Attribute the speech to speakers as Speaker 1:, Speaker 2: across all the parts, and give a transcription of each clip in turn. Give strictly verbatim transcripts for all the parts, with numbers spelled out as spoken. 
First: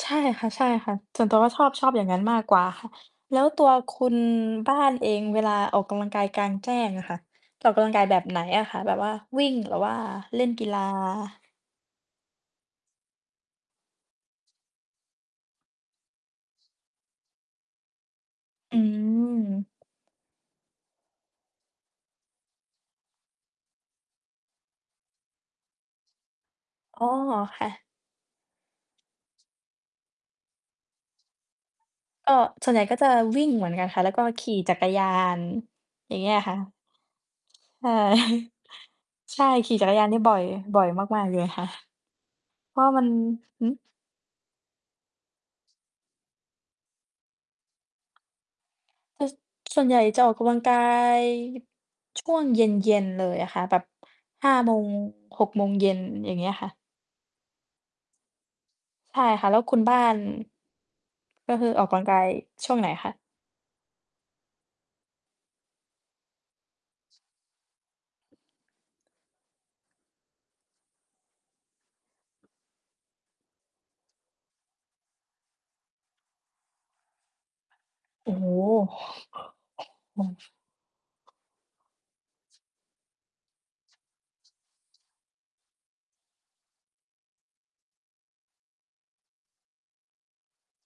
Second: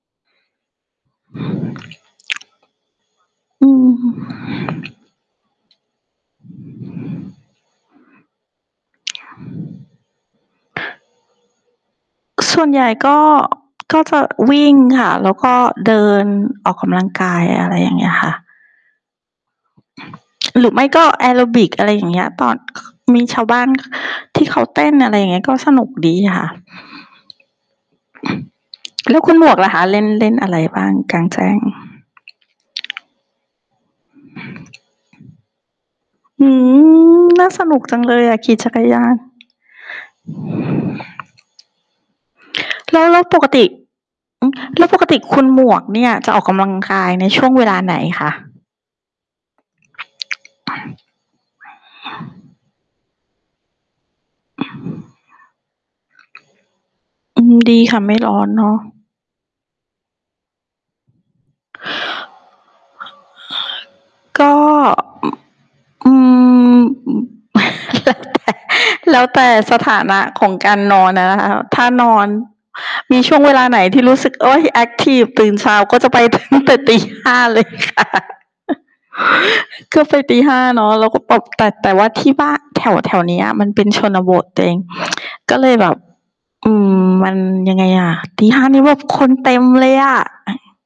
Speaker 1: ใช่ค่ะ ๆ ส่วนตัวก็ชอบ ชอบอย่างงั้นมากกว่าค่ะ แล้วตั
Speaker 2: อื
Speaker 1: วค
Speaker 2: ม
Speaker 1: ุณบ้านเอง เวลาออกกำลังกายกลางแจ้งอะค่ะ จะออกกำลังกายแบบไหนอะคะ? แบบว่าวิ่งหรือว่าเล่นกีฬา?
Speaker 2: ส่วนใหญ่ก็ ก็จะวิ่งค่ะ แล้วก็เดินออกกำลังกาย อะไรอย่างเงี้ยค่ะ
Speaker 1: อืม
Speaker 2: หรือไม่ก็แอโรบิก อะไรอย่างเงี้ย ตอน มีชาวบ้านที่เขาเต้น อะไรอย่างเงี้ย ก็สนุกดีค่ะ
Speaker 1: อ๋อ ค่ะ
Speaker 2: แล้วคุณหมวกล่ะคะ เล่น เล่นอะไรบ้างกลางแจ้ง?
Speaker 1: ก็ ส่วนใหญ่ก็จะวิ่งเหมือนกันค่ะ แล้วก็ขี่จักรยาน อย่างเงี้ย
Speaker 2: อื
Speaker 1: ค่ะ
Speaker 2: ม น่าสนุก
Speaker 1: ใช่
Speaker 2: จังเลยอะ ขี่จักรยาน
Speaker 1: ใช่ ขี่จักรยานนี่บ่อย บ่อยมาก ๆ เลยค่ะ เพราะว่า
Speaker 2: แล
Speaker 1: มั
Speaker 2: ้
Speaker 1: น
Speaker 2: ว แล้วปกต
Speaker 1: ห
Speaker 2: ิ
Speaker 1: ือ
Speaker 2: อ แล้วปกติคุณหมวกเนี่ย จะออกกำลังคาย ในช่วงเวลาไหนคะ?
Speaker 1: เออ ส ส่วนใหญ่จะออกกำลังกาย ช่วงเย็น ๆ เลยอะค่ะ แบบ ห้า โมง หก โมงเย็น อย่างเงี้ยค่ะ
Speaker 2: อืม ดีค่ะ ไม่ร้อนเนาะ
Speaker 1: ใช่ค่ะ แล้วคุณบ้าน ก็คือออกกำลังกายช่วงไหนคะ?
Speaker 2: ก็ อ อืม อ แล้วแต่สถานะของการนอนอะนะคะ ถ้านอน มีช่วงเวลาไหนที่รู้สึก โอ๊ย แอ็กทิฟ ตื่นเช้าก็จะไป ตั้งแต่ตี ห้า เลยค่ะ
Speaker 1: โอ้โฮ
Speaker 2: ก็ไป
Speaker 1: โอ้
Speaker 2: ตี ห้า เนาะ แล้วก็แบบ แต่ แต่ว่าที่บ้า แถว ๆ เนี้ย มันเป็นชนบทตัวเอง ก็เลยแบบ อืม มันยังไงอะ ตี ห้า นี่แบบคนเต็มเลยอะ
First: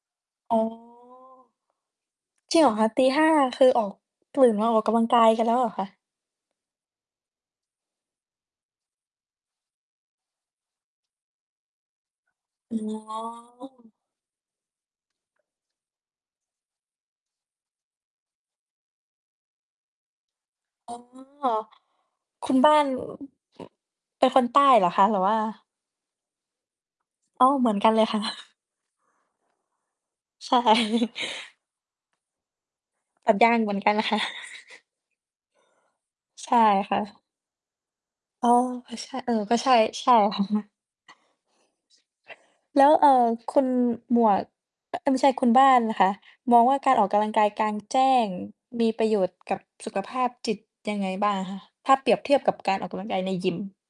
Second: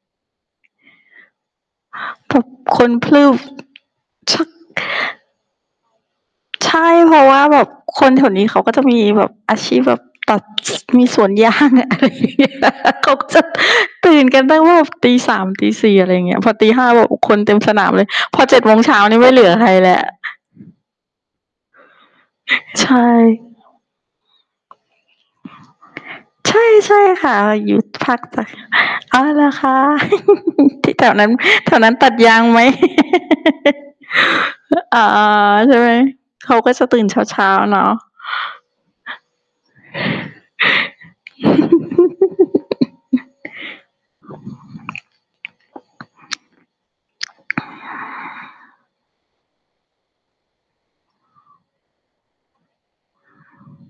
Speaker 1: อ๋อ
Speaker 2: พรึ่บ
Speaker 1: จริงเหรอ
Speaker 2: ค
Speaker 1: คะ?
Speaker 2: น
Speaker 1: ตี
Speaker 2: พร
Speaker 1: ห
Speaker 2: ึ
Speaker 1: ้า
Speaker 2: ่บ
Speaker 1: คือออก
Speaker 2: ช
Speaker 1: ตื่นมาออกกำลังกายกันแล้วเหรอคะ?
Speaker 2: ใช่ เพราะว่าแบบคนแถวนี้ เขาก็จะมีแบบอาชีพแบบตัด ส มีสวน ยาง อะไรอย่างเงี้ย
Speaker 1: อ๋
Speaker 2: เขาก็จะ
Speaker 1: อ
Speaker 2: ตื่นกันตั้งแบบตี สาม ตี สี่ อะไรอย่างเงี้ย พอตี ห้า แบบ โอ้ คนเต็มสนามเลย พอ เจ็ด โมงเช้านี่ไม่เหลือใครแล้ว
Speaker 1: อ๋อ คุณบ้าน
Speaker 2: ใช่
Speaker 1: อ เป็นคนใต้เหรอคะ? หรือว่า
Speaker 2: ใช่ ใช่ค่ะ
Speaker 1: อ๋อ
Speaker 2: เรา
Speaker 1: เหม
Speaker 2: อ
Speaker 1: ื
Speaker 2: ย
Speaker 1: อ
Speaker 2: ู
Speaker 1: น
Speaker 2: ่
Speaker 1: กันเลย
Speaker 2: ภ
Speaker 1: ค
Speaker 2: า
Speaker 1: ่ะ
Speaker 2: คใต้ อ๋อ เหรอคะ?
Speaker 1: ใช่
Speaker 2: ที่แถวนั้น แถวนั้นตัดยางไหม?
Speaker 1: ตัดยางเหมือนกันค่ะ
Speaker 2: เออ อ๋อ ๆ ใช่ไหม
Speaker 1: ใ
Speaker 2: เ
Speaker 1: ช
Speaker 2: ขา
Speaker 1: ่
Speaker 2: ก็จะ
Speaker 1: ค
Speaker 2: ต
Speaker 1: ่
Speaker 2: ื่นเ
Speaker 1: ะ
Speaker 2: ช้า ๆ เนาะ
Speaker 1: อ๋อ เออ ใช่ เออ ก็ใช่ ใช่ค่ะ แล้ว เอ่อ คุณหมวก เอ๊ย ไม่ใช่คุณบ้านนะคะ มองว่าการออกกำลังกายกลางแจ้ง มีประโยชน์กับสุขภาพจิตยังไงบ้างอะคะ? ถ้าเปรียบเทียบกับการออกกำลังกายในยิม